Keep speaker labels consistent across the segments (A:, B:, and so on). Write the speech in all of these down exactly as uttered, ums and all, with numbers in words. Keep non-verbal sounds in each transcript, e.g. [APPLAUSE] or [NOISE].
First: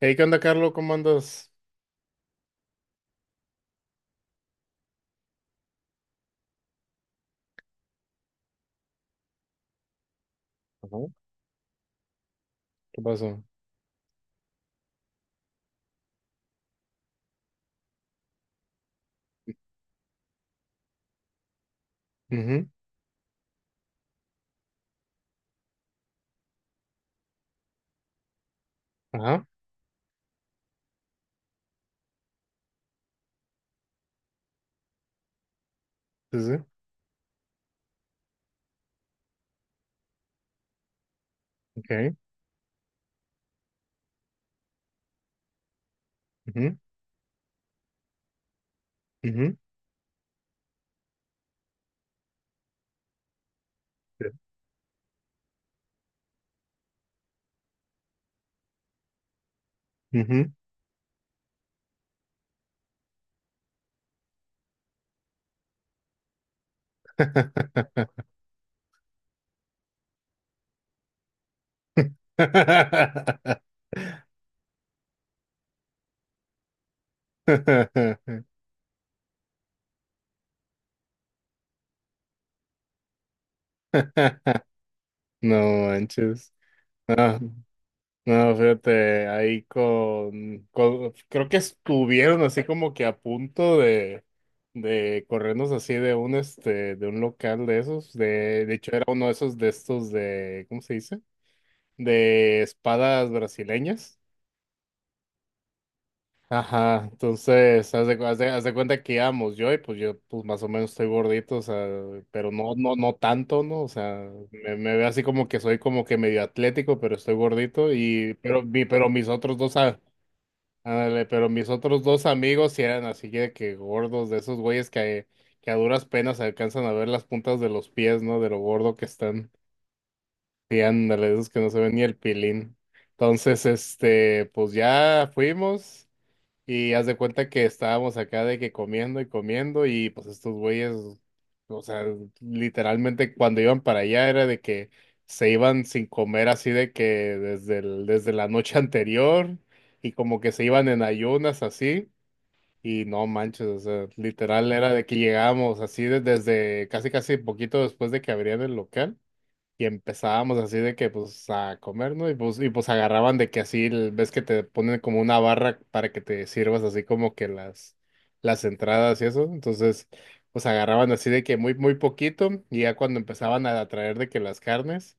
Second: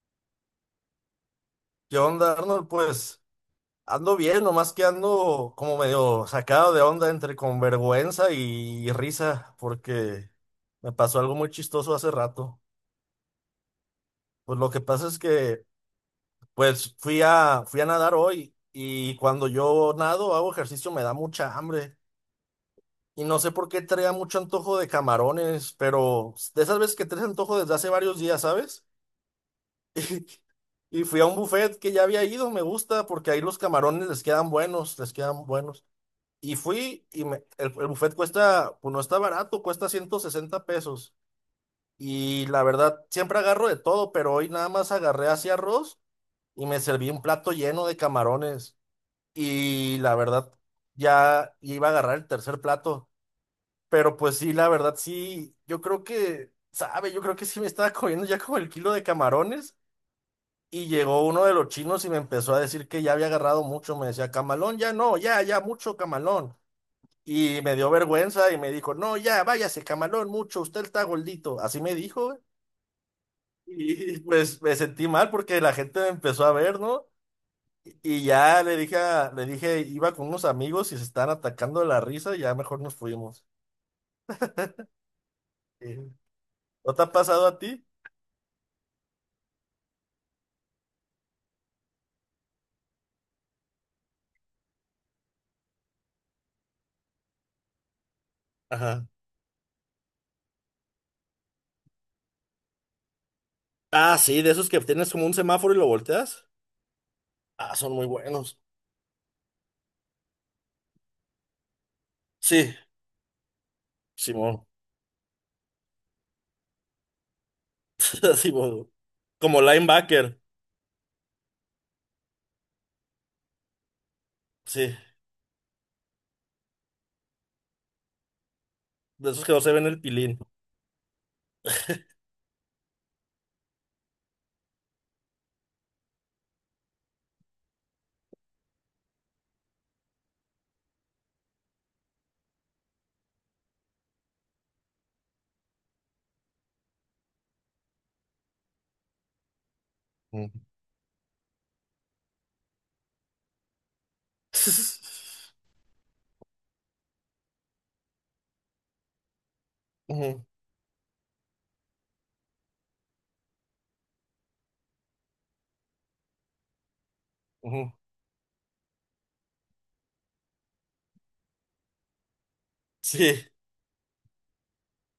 A: Hey, ¿qué onda, Carlos? ¿Cómo andas?
B: ¿Qué onda, Arnold? Pues ando bien, nomás que ando como medio sacado de onda entre con vergüenza y risa, porque me
A: Ajá.
B: pasó algo muy chistoso hace rato.
A: ¿Qué pasó?
B: Pues lo que pasa es que, pues fui a, fui a nadar hoy y cuando yo nado, hago ejercicio, me da mucha hambre.
A: Ujú.
B: Y no sé por qué traía mucho antojo de camarones, pero de esas veces que traes antojo desde hace varios días, ¿sabes?
A: Ajá,
B: [LAUGHS] Y fui a un buffet que ya había ido, me gusta, porque ahí los camarones les quedan buenos, les quedan buenos.
A: sí,
B: Y
A: sí,
B: fui y me- el, el buffet cuesta, pues no está barato, cuesta ciento sesenta pesos.
A: ok.
B: Y la verdad, siempre agarro de todo, pero hoy nada más agarré así arroz y
A: Ujú,
B: me serví un plato lleno de camarones.
A: ujú,
B: Y la verdad, ya iba a agarrar el tercer plato. Pero
A: sí,
B: pues sí, la verdad, sí, yo creo que, sabe, yo creo que sí me estaba comiendo ya como el kilo de camarones.
A: ujú.
B: Y llegó uno de los chinos y me empezó a decir que ya había agarrado mucho. Me decía, camalón, ya no, ya, ya, mucho camalón. Y me dio vergüenza y me dijo, no, ya, váyase, camalón, mucho, usted está gordito. Así me dijo, güey.
A: [LAUGHS]
B: Y pues me sentí mal porque la gente me empezó a ver, ¿no? Y ya le dije, a- le dije, iba con unos amigos y se estaban atacando de la risa y ya mejor nos fuimos.
A: No
B: Sí.
A: manches.
B: ¿No te ha
A: No,
B: pasado a ti?
A: no, fíjate, ahí con, con- creo que estuvieron así como que a punto de, de corrernos así de un, este, de un local de esos, de, de hecho era
B: Ajá.
A: uno de esos de estos de, ¿cómo se dice? De espadas
B: Ah,
A: brasileñas.
B: sí, de esos que tienes como un semáforo y lo volteas.
A: Ajá,
B: Ah, son
A: entonces,
B: muy
A: haz de, cu- haz de-
B: buenos.
A: haz de cuenta que íbamos yo y pues yo pues más o menos estoy gordito, o sea, pero no,
B: Sí,
A: no, no tanto, ¿no? O sea,
B: Simón.
A: me, me veo así como que soy como que medio atlético, pero estoy gordito y,
B: [LAUGHS]
A: pero, mi,
B: Simón.
A: pero mis otros
B: Como
A: dos, a-
B: linebacker.
A: ándale, pero mis otros dos amigos sí eran así de que gordos, de esos güeyes
B: Sí,
A: que, que a duras penas alcanzan a ver las puntas de los pies, ¿no? De lo gordo que
B: de esos
A: están.
B: que no se ven el pilín.
A: Sí, ándale, de esos que no se ven ni el pilín. Entonces, este, pues ya fuimos. Y haz de cuenta que estábamos acá de que comiendo y comiendo y pues estos güeyes, o sea, literalmente cuando iban para allá era de que se iban sin comer así de que desde el- desde la noche [LAUGHS] anterior, y como
B: Ujú.
A: que se iban en ayunas así, y no manches, o sea, literal era de que
B: [LAUGHS]
A: llegábamos así de- desde casi casi poquito después de que abrían el local. Y
B: Ujú,
A: empezábamos así de que pues a comer, ¿no? Y pues, y pues agarraban de que así, el- ves que te ponen como una barra para que te sirvas así como que
B: ujú.
A: las, las entradas y eso. Entonces, pues agarraban así de que muy, muy poquito, y ya cuando
B: Sí.
A: empezaban a traer de que las carnes.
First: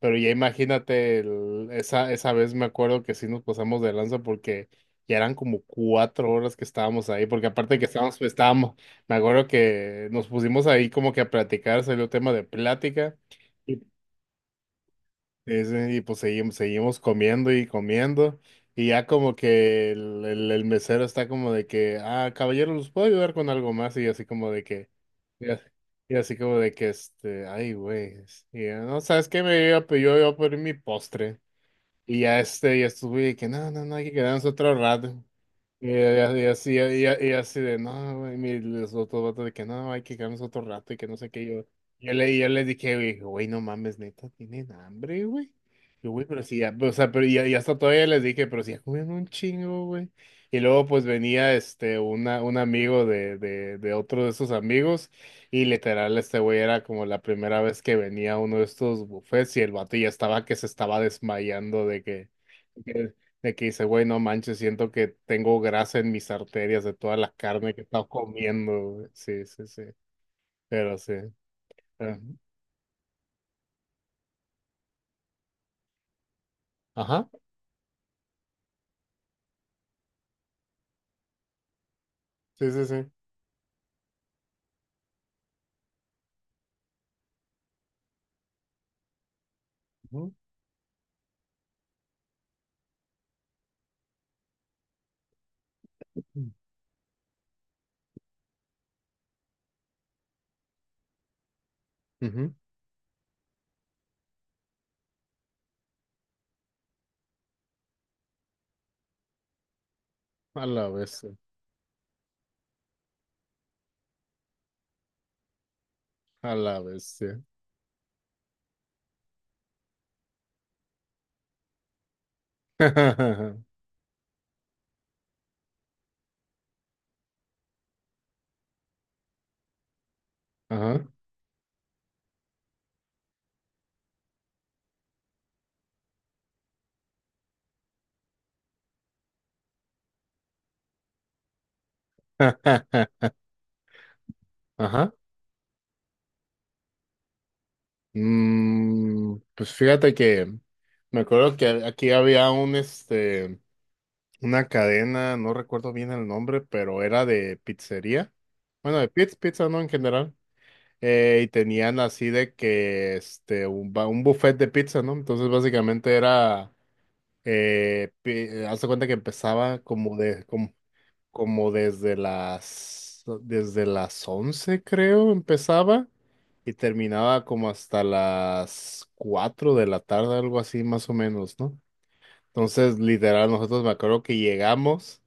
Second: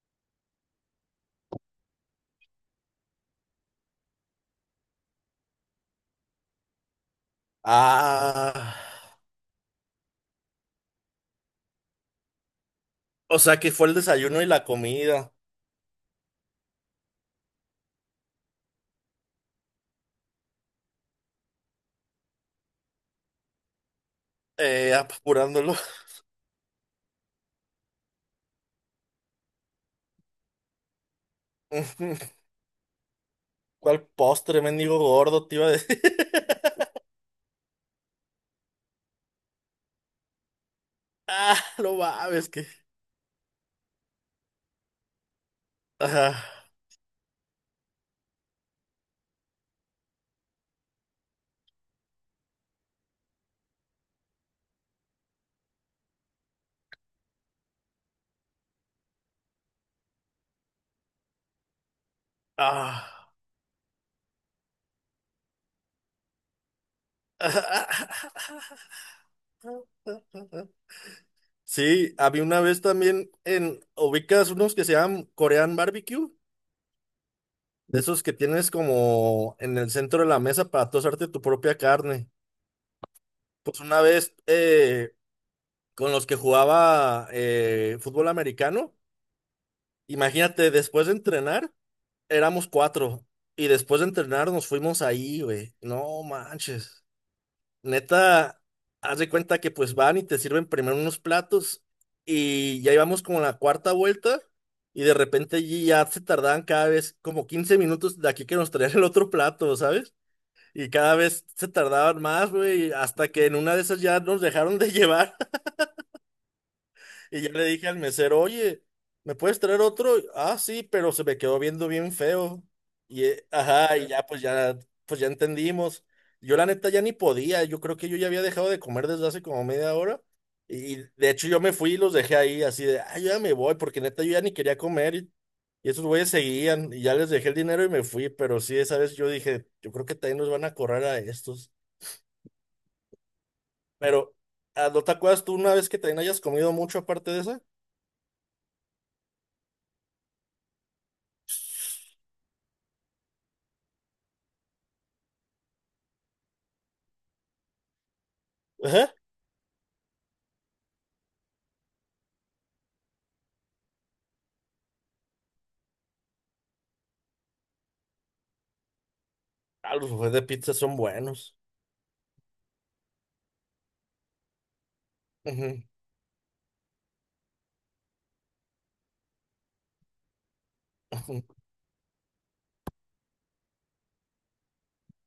A: Pero ya imagínate, el- esa, esa vez me acuerdo que sí nos pasamos de lanza porque ya eran como cuatro horas que estábamos ahí, porque aparte de que estábamos, estábamos,
B: Ah.
A: me acuerdo que nos pusimos ahí como que a platicar, salió tema de plática.
B: O sea que fue el desayuno y la comida.
A: Es, eh, y pues seguimos, seguimos comiendo y comiendo. Y ya como que el, el- el mesero está como de que, ah, caballero, ¿los puedo ayudar con algo más? Y así como de que,
B: Eh,
A: y as-
B: apurándolo. [LAUGHS]
A: y así, como de que, este, ay, güey. es- Y ya, no, ¿sabes qué? Me iba, a pe- yo iba a pedir mi postre.
B: Ujú.
A: Y ya este, y estuve de que, no, no, no,
B: ¿Cuál
A: hay que quedarnos
B: postre,
A: otro
B: mendigo
A: rato.
B: gordo, te iba a
A: Y,
B: decir? [LAUGHS]
A: y- y así, y, a- y así de, no, güey, mi- los otros vatos de que no, hay que quedarnos otro rato y que no sé qué.
B: Ah,
A: Yo,
B: no
A: yo le, yo
B: mames,
A: les
B: que.
A: dije, güey, güey, no mames, neta, tienen hambre, güey. Yo, güey, pero sí,
B: Ah,
A: ya, o sea, pero ya, ya hasta todavía les dije, pero sí, ya comieron un chingo, güey. Y luego, pues venía este, una, un amigo de, de, de otro de esos amigos, y literal, este güey era como la primera vez que venía a uno de estos buffets, y el vato ya estaba que se estaba desmayando de que.
B: ah,
A: De que dice, güey, no manches, siento que tengo grasa en mis arterias de toda la
B: [LAUGHS]
A: carne que he estado comiendo, güey". Sí, sí, sí.
B: ah.
A: Pero sí.
B: Sí,
A: eh,
B: había una vez también en. ¿Ubicas unos que se llaman Korean Barbecue?
A: Ajá.
B: De esos que tienes como en el centro de la mesa para tú hacerte tu propia carne.
A: Sí, sí, sí.
B: Pues una vez eh, con los que jugaba eh, fútbol americano.
A: Ujú.
B: Imagínate, después de entrenar, éramos cuatro. Y después de entrenar nos fuimos ahí, güey. No manches. Neta, haz de cuenta que pues van y te sirven primero unos platos.
A: Ujú.
B: Y ya íbamos como a la cuarta vuelta. Y de repente allí ya se tardaban cada vez como quince minutos de aquí que nos traían el otro plato, ¿sabes?
A: A la
B: Y cada
A: vez,
B: vez se tardaban más, güey. Hasta que en una de esas ya nos dejaron de [LAUGHS] llevar.
A: a la vez,
B: Y ya le dije al mesero, oye, ¿me puedes traer otro? Ah, sí, pero se me quedó viendo bien feo.
A: [LAUGHS] sí.
B: Y, eh,
A: Ajá.
B: ajá, y ya pues ya, pues ya entendimos. Yo la neta ya ni podía, yo creo que yo ya había dejado de comer desde hace como media hora. Y de hecho yo me fui y los dejé ahí así de, ah, ya me voy, porque neta yo ya ni quería comer. Y, y esos güeyes seguían y ya les dejé el dinero y me fui. Pero sí, esa vez yo dije, yo creo que también nos van a correr a estos.
A: [LAUGHS]
B: Pero, ah, ¿no te
A: Ajá.
B: acuerdas tú una vez que también hayas comido mucho aparte de esa?
A: Mm, pues fíjate que me acuerdo que aquí había un, este, una cadena, no recuerdo bien el nombre, pero era de pizzería. Bueno, de pizza, pizza, ¿no? En general. Eh, y tenían así de que este un, ba- un buffet de pizza, ¿no? Entonces básicamente era eh, pi- eh, haz de cuenta que empezaba
B: Ah, los
A: como
B: buffets de
A: de como,
B: pizza son buenos.
A: como desde las desde las once creo
B: Ujú,
A: empezaba y terminaba como hasta las cuatro de la tarde, algo así más o
B: ujú,
A: menos, ¿no? Entonces, literal, nosotros me acuerdo que llegamos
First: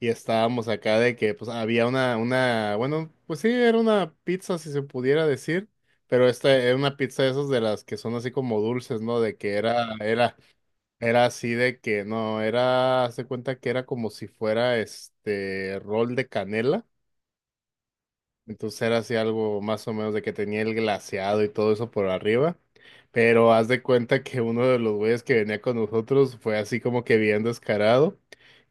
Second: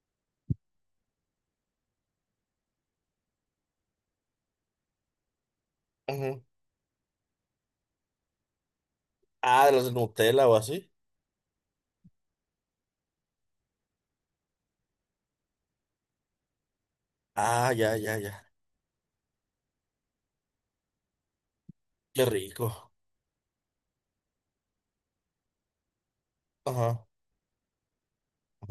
A: y estábamos acá de que pues había una, una, bueno, pues sí, era una pizza si se pudiera decir, pero
B: ujú.
A: esta era una pizza de esas de las que son así como dulces, ¿no? De que
B: Ah, de
A: era,
B: los de
A: era,
B: Nutella o así.
A: era así de que no, era, haz de cuenta que era como si fuera este rol de canela.
B: Ah, ya, ya, ya.
A: Entonces era así algo más o menos de que tenía el glaseado y todo eso por
B: Qué
A: arriba.
B: rico.
A: Pero haz de cuenta que uno de los güeyes que venía con nosotros fue así como
B: Ajá,
A: que bien descarado.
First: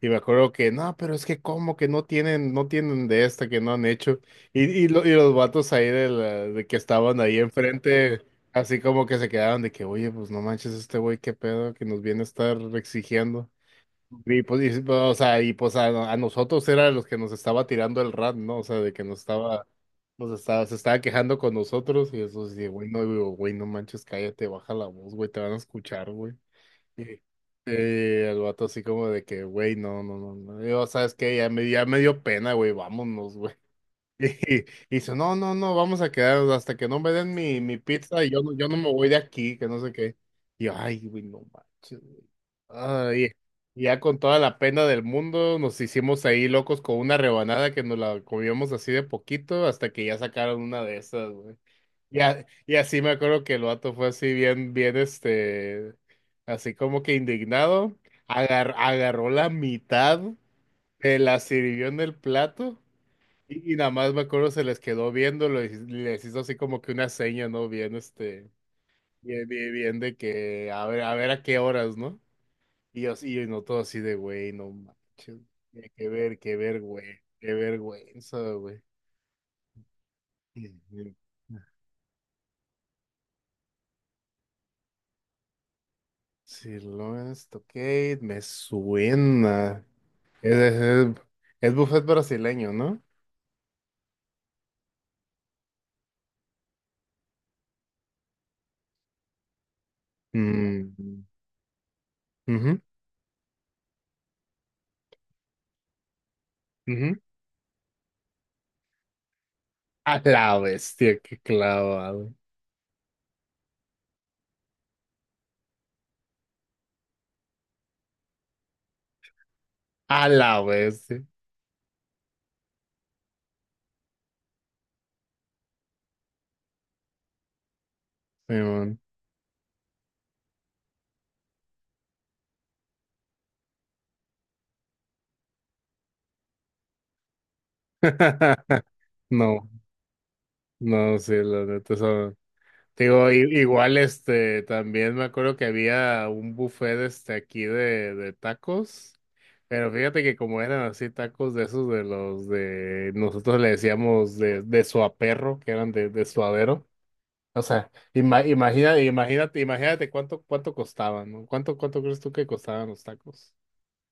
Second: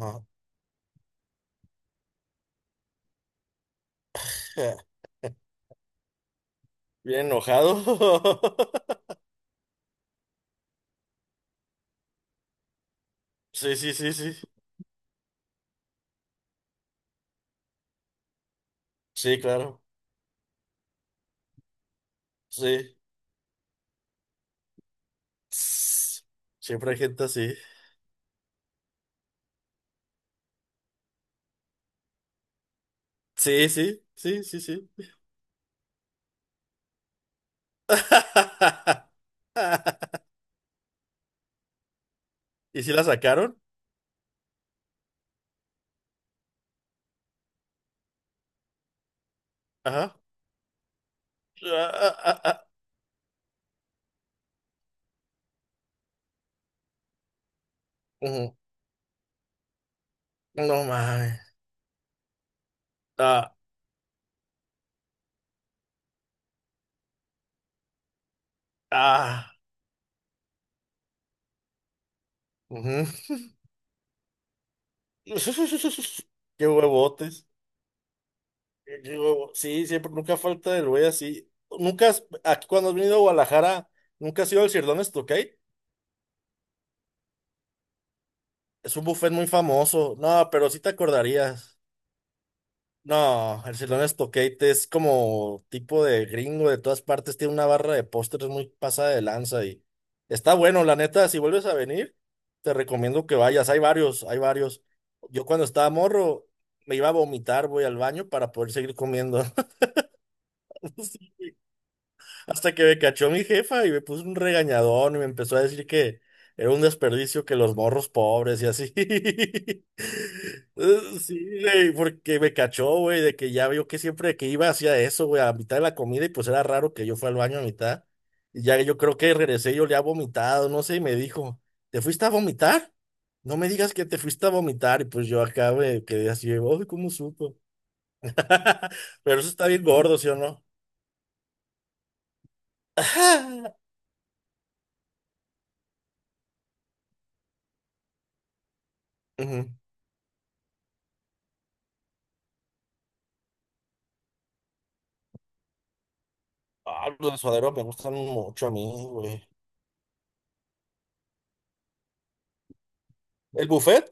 A: Y me
B: [LAUGHS]
A: acuerdo que, no, pero es que como que no tienen, no tienen de esta, que no han hecho. Y,
B: Ja,
A: y, lo- y los vatos ahí de, la, de que estaban
B: bien
A: ahí
B: enojado.
A: enfrente, así como
B: [LAUGHS]
A: que se quedaron de que, oye, pues no manches este güey, qué pedo que nos viene a estar exigiendo.
B: Sí, sí, sí, sí.
A: Y pues, y, o sea, y pues a, a nosotros era los que nos estaba tirando el rat, ¿no? O sea, de que nos
B: Sí,
A: estaba,
B: claro.
A: nos estaba, se estaba quejando con nosotros y eso sí, güey,
B: Sí.
A: no, digo, güey, no manches, cállate, baja la voz, güey, te van a escuchar,
B: Tss.
A: güey.
B: Siempre hay
A: Y,
B: gente así.
A: eh, el vato así como de que, güey, no, no, no, no. Yo, ¿sabes qué? Ya me, ya me dio pena, güey, vámonos, güey.
B: Sí, sí,
A: Y,
B: sí, sí,
A: y
B: sí.
A: dice, no, no, no, vamos a quedarnos hasta que no me den mi, mi pizza, y yo no, yo no me voy de
B: [LAUGHS]
A: aquí, que no sé qué. Y yo, ay, güey, no manches, güey.
B: ¿Y si la
A: Ay,
B: sacaron?
A: y ya con toda la pena del mundo nos hicimos ahí locos con una rebanada que nos la comíamos así de poquito hasta que
B: Ajá.
A: ya
B: [LAUGHS]
A: sacaron una de esas, güey.
B: Ah, ah,
A: Y,
B: ah,
A: a-
B: ah.
A: y así me acuerdo que el vato fue así bien, bien, este, así como que indignado,
B: Ujú.
A: agar- agarró la mitad,
B: No
A: me
B: mames.
A: la sirvió en el plato
B: Ah,
A: y, y nada más me acuerdo se les quedó viendo, lo- les hizo así como que una seña, ¿no? Bien, este, bien,
B: ah.
A: bien, bien de que a ver, a ver a qué horas, ¿no? Y
B: Ujú.
A: yo, y yo no todo así de, güey, no manches, qué, qué
B: [LAUGHS]
A: ver, qué
B: Qué
A: ver, güey,
B: huevotes.
A: qué vergüenza, güey. [LAUGHS]
B: Eh, Digo, sí, siempre, nunca
A: Y-
B: falta el güey
A: y-
B: así. Nunca, has- aquí cuando has venido a Guadalajara, nunca has ido al Sirloin Stokate.
A: Sí, Lawrence Tocate, me
B: Es un buffet muy
A: suena.
B: famoso. No,
A: Es,
B: pero sí te
A: es, es
B: acordarías.
A: buffet brasileño, ¿no?
B: No, el Sirloin Stokate es como tipo de gringo de todas partes. Tiene una barra de postres muy pasada de lanza y está bueno, la
A: Mm,
B: neta. Si vuelves a venir, te
A: ujú,
B: recomiendo que vayas. Hay varios, hay varios. Yo cuando estaba morro, me iba a
A: ujú.
B: vomitar, voy al baño para poder seguir comiendo.
A: A la bestia, qué
B: [LAUGHS]
A: clavado.
B: Hasta que me cachó mi jefa y me puso un regañadón y me empezó a decir que era un desperdicio que los morros pobres y así. [LAUGHS]
A: A la
B: Eh,
A: bestia.
B: Sí, güey, porque me cachó, güey, de que ya vio que siempre que iba hacía eso, güey, a mitad de la comida y pues era raro que yo fuera al baño a mitad. Y ya yo creo que regresé y yo le había vomitado, no sé, y me dijo, ¿te fuiste a vomitar? No me digas que te fuiste a vomitar y pues yo acá me quedé así, uy, ¿cómo supo?
A: [LAUGHS]
B: [LAUGHS] Pero eso está
A: No,
B: bien gordo, ¿sí o no?
A: no, sí, la neta son. Digo, i-
B: [LAUGHS]
A: igual este, también me acuerdo que había un buffet este aquí de, de tacos,
B: Ujú.
A: pero fíjate que como eran así tacos de esos de los de, nosotros le decíamos de, de suaperro, que eran de, de suadero.
B: Ah, los de
A: O
B: suadero me
A: sea,
B: gustan
A: ima-
B: mucho a
A: imagina,
B: mí, güey.
A: imagínate, imagínate cuánto, cuánto costaban, ¿no? ¿Cuánto, cuánto crees tú que costaban los tacos?
B: El buffet,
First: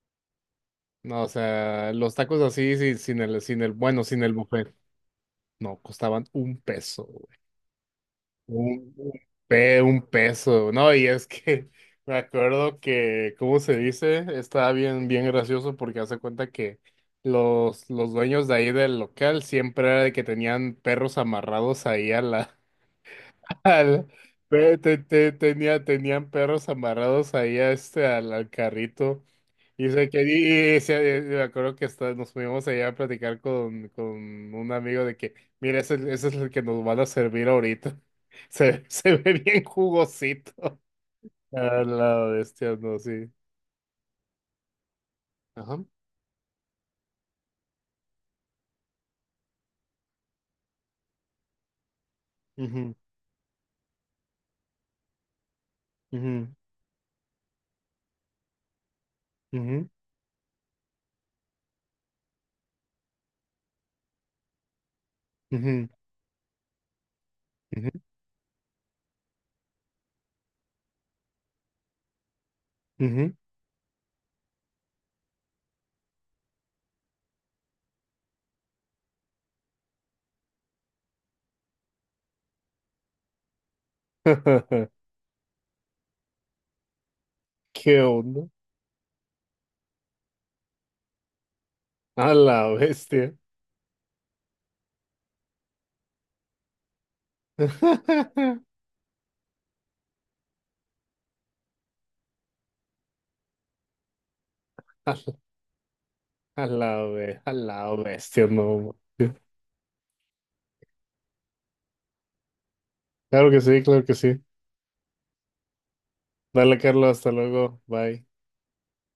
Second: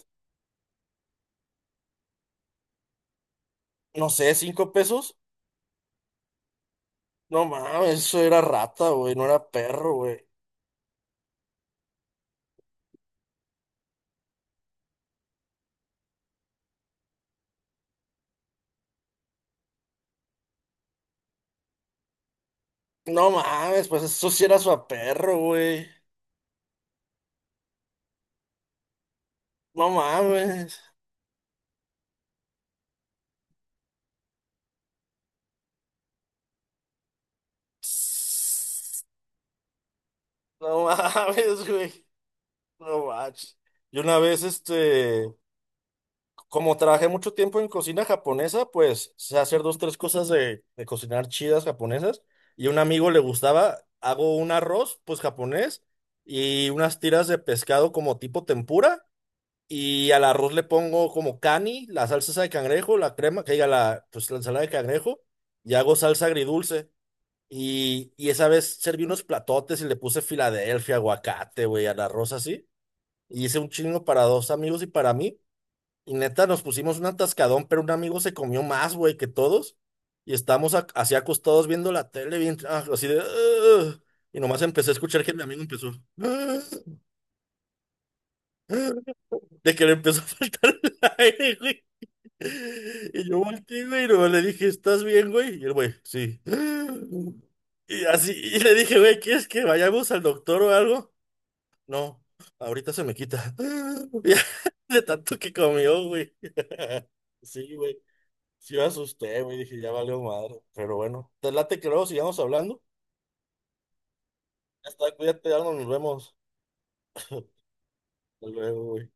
A: No, o sea, los tacos así sin, sin el, sin el, bueno,
B: no
A: sin el
B: sé,
A: buffet.
B: cinco pesos.
A: No, costaban un peso.
B: No mames, eso era rata,
A: Un, un
B: güey, no era
A: pe-
B: perro,
A: un
B: güey.
A: peso, ¿no? Y es que [LAUGHS] me acuerdo que, ¿cómo se dice? Estaba bien, bien gracioso porque hace cuenta que los, los dueños de ahí del local siempre era de que tenían perros amarrados ahí a la.
B: No
A: [LAUGHS]
B: mames, pues
A: al-
B: eso sí era su
A: pe-
B: a
A: te- te-
B: perro,
A: tenía,
B: güey.
A: tenían perros amarrados ahí a este, al, al carrito. Y,
B: No
A: sé que, y,
B: mames.
A: y se- me acuerdo que hasta nos fuimos allá a platicar con, con un amigo de que, mira, ese, ese es el que nos van a servir ahorita. [LAUGHS] Se,
B: Tss,
A: se ve bien jugosito.
B: no [LAUGHS] mames,
A: A
B: güey.
A: la bestia, no,
B: No
A: sí.
B: manches. Y una vez, este,
A: Ajá.
B: como trabajé mucho tiempo en cocina japonesa, pues sé hacer dos, tres cosas de, de cocinar chidas japonesas. Y a un
A: Ujú,
B: amigo le gustaba, hago un arroz, pues japonés,
A: ujú,
B: y unas tiras de pescado como tipo tempura. Y al arroz le pongo como cani, la salsa esa de cangrejo, la crema, que diga la, pues la ensalada de cangrejo, y
A: ujú,
B: hago salsa agridulce.
A: ujú,
B: Y, y esa vez serví unos platotes y le puse Filadelfia, aguacate, güey, al arroz así.
A: ujú, ujú.
B: Y hice un chingo para dos amigos y para mí. Y neta, nos pusimos un atascadón, pero un amigo se comió más, güey, que todos. Y estamos ac- así acostados viendo la tele, bien, ah, así de... "Ugh". Y nomás
A: [LAUGHS]
B: empecé a escuchar que mi amigo empezó... "Ugh,
A: ¿Qué onda?
B: ugh", de que le empezó a faltar el [LAUGHS] aire, güey.
A: A la bestia.
B: Y yo volteé, güey, y nomás le dije, ¿estás bien, güey? Y el güey, sí. "Ugh". Y así, y
A: [LAUGHS]
B: le dije, güey, ¿quieres que vayamos al doctor o algo? No, ahorita se me quita. "Ugh". [LAUGHS] De
A: A
B: tanto que comió, güey.
A: a la,
B: [LAUGHS]
A: be- a
B: Sí,
A: la
B: güey.
A: bestia,
B: Sí me
A: no.
B: asusté, güey, dije, ya valió madre. Pero bueno, te late que luego sigamos hablando.
A: Claro que sí, claro que sí.
B: Ya está, cuídate, Arnold, nos vemos.
A: Dale, Carlos,
B: [LAUGHS]
A: hasta
B: Hasta
A: luego. Bye.
B: luego, güey.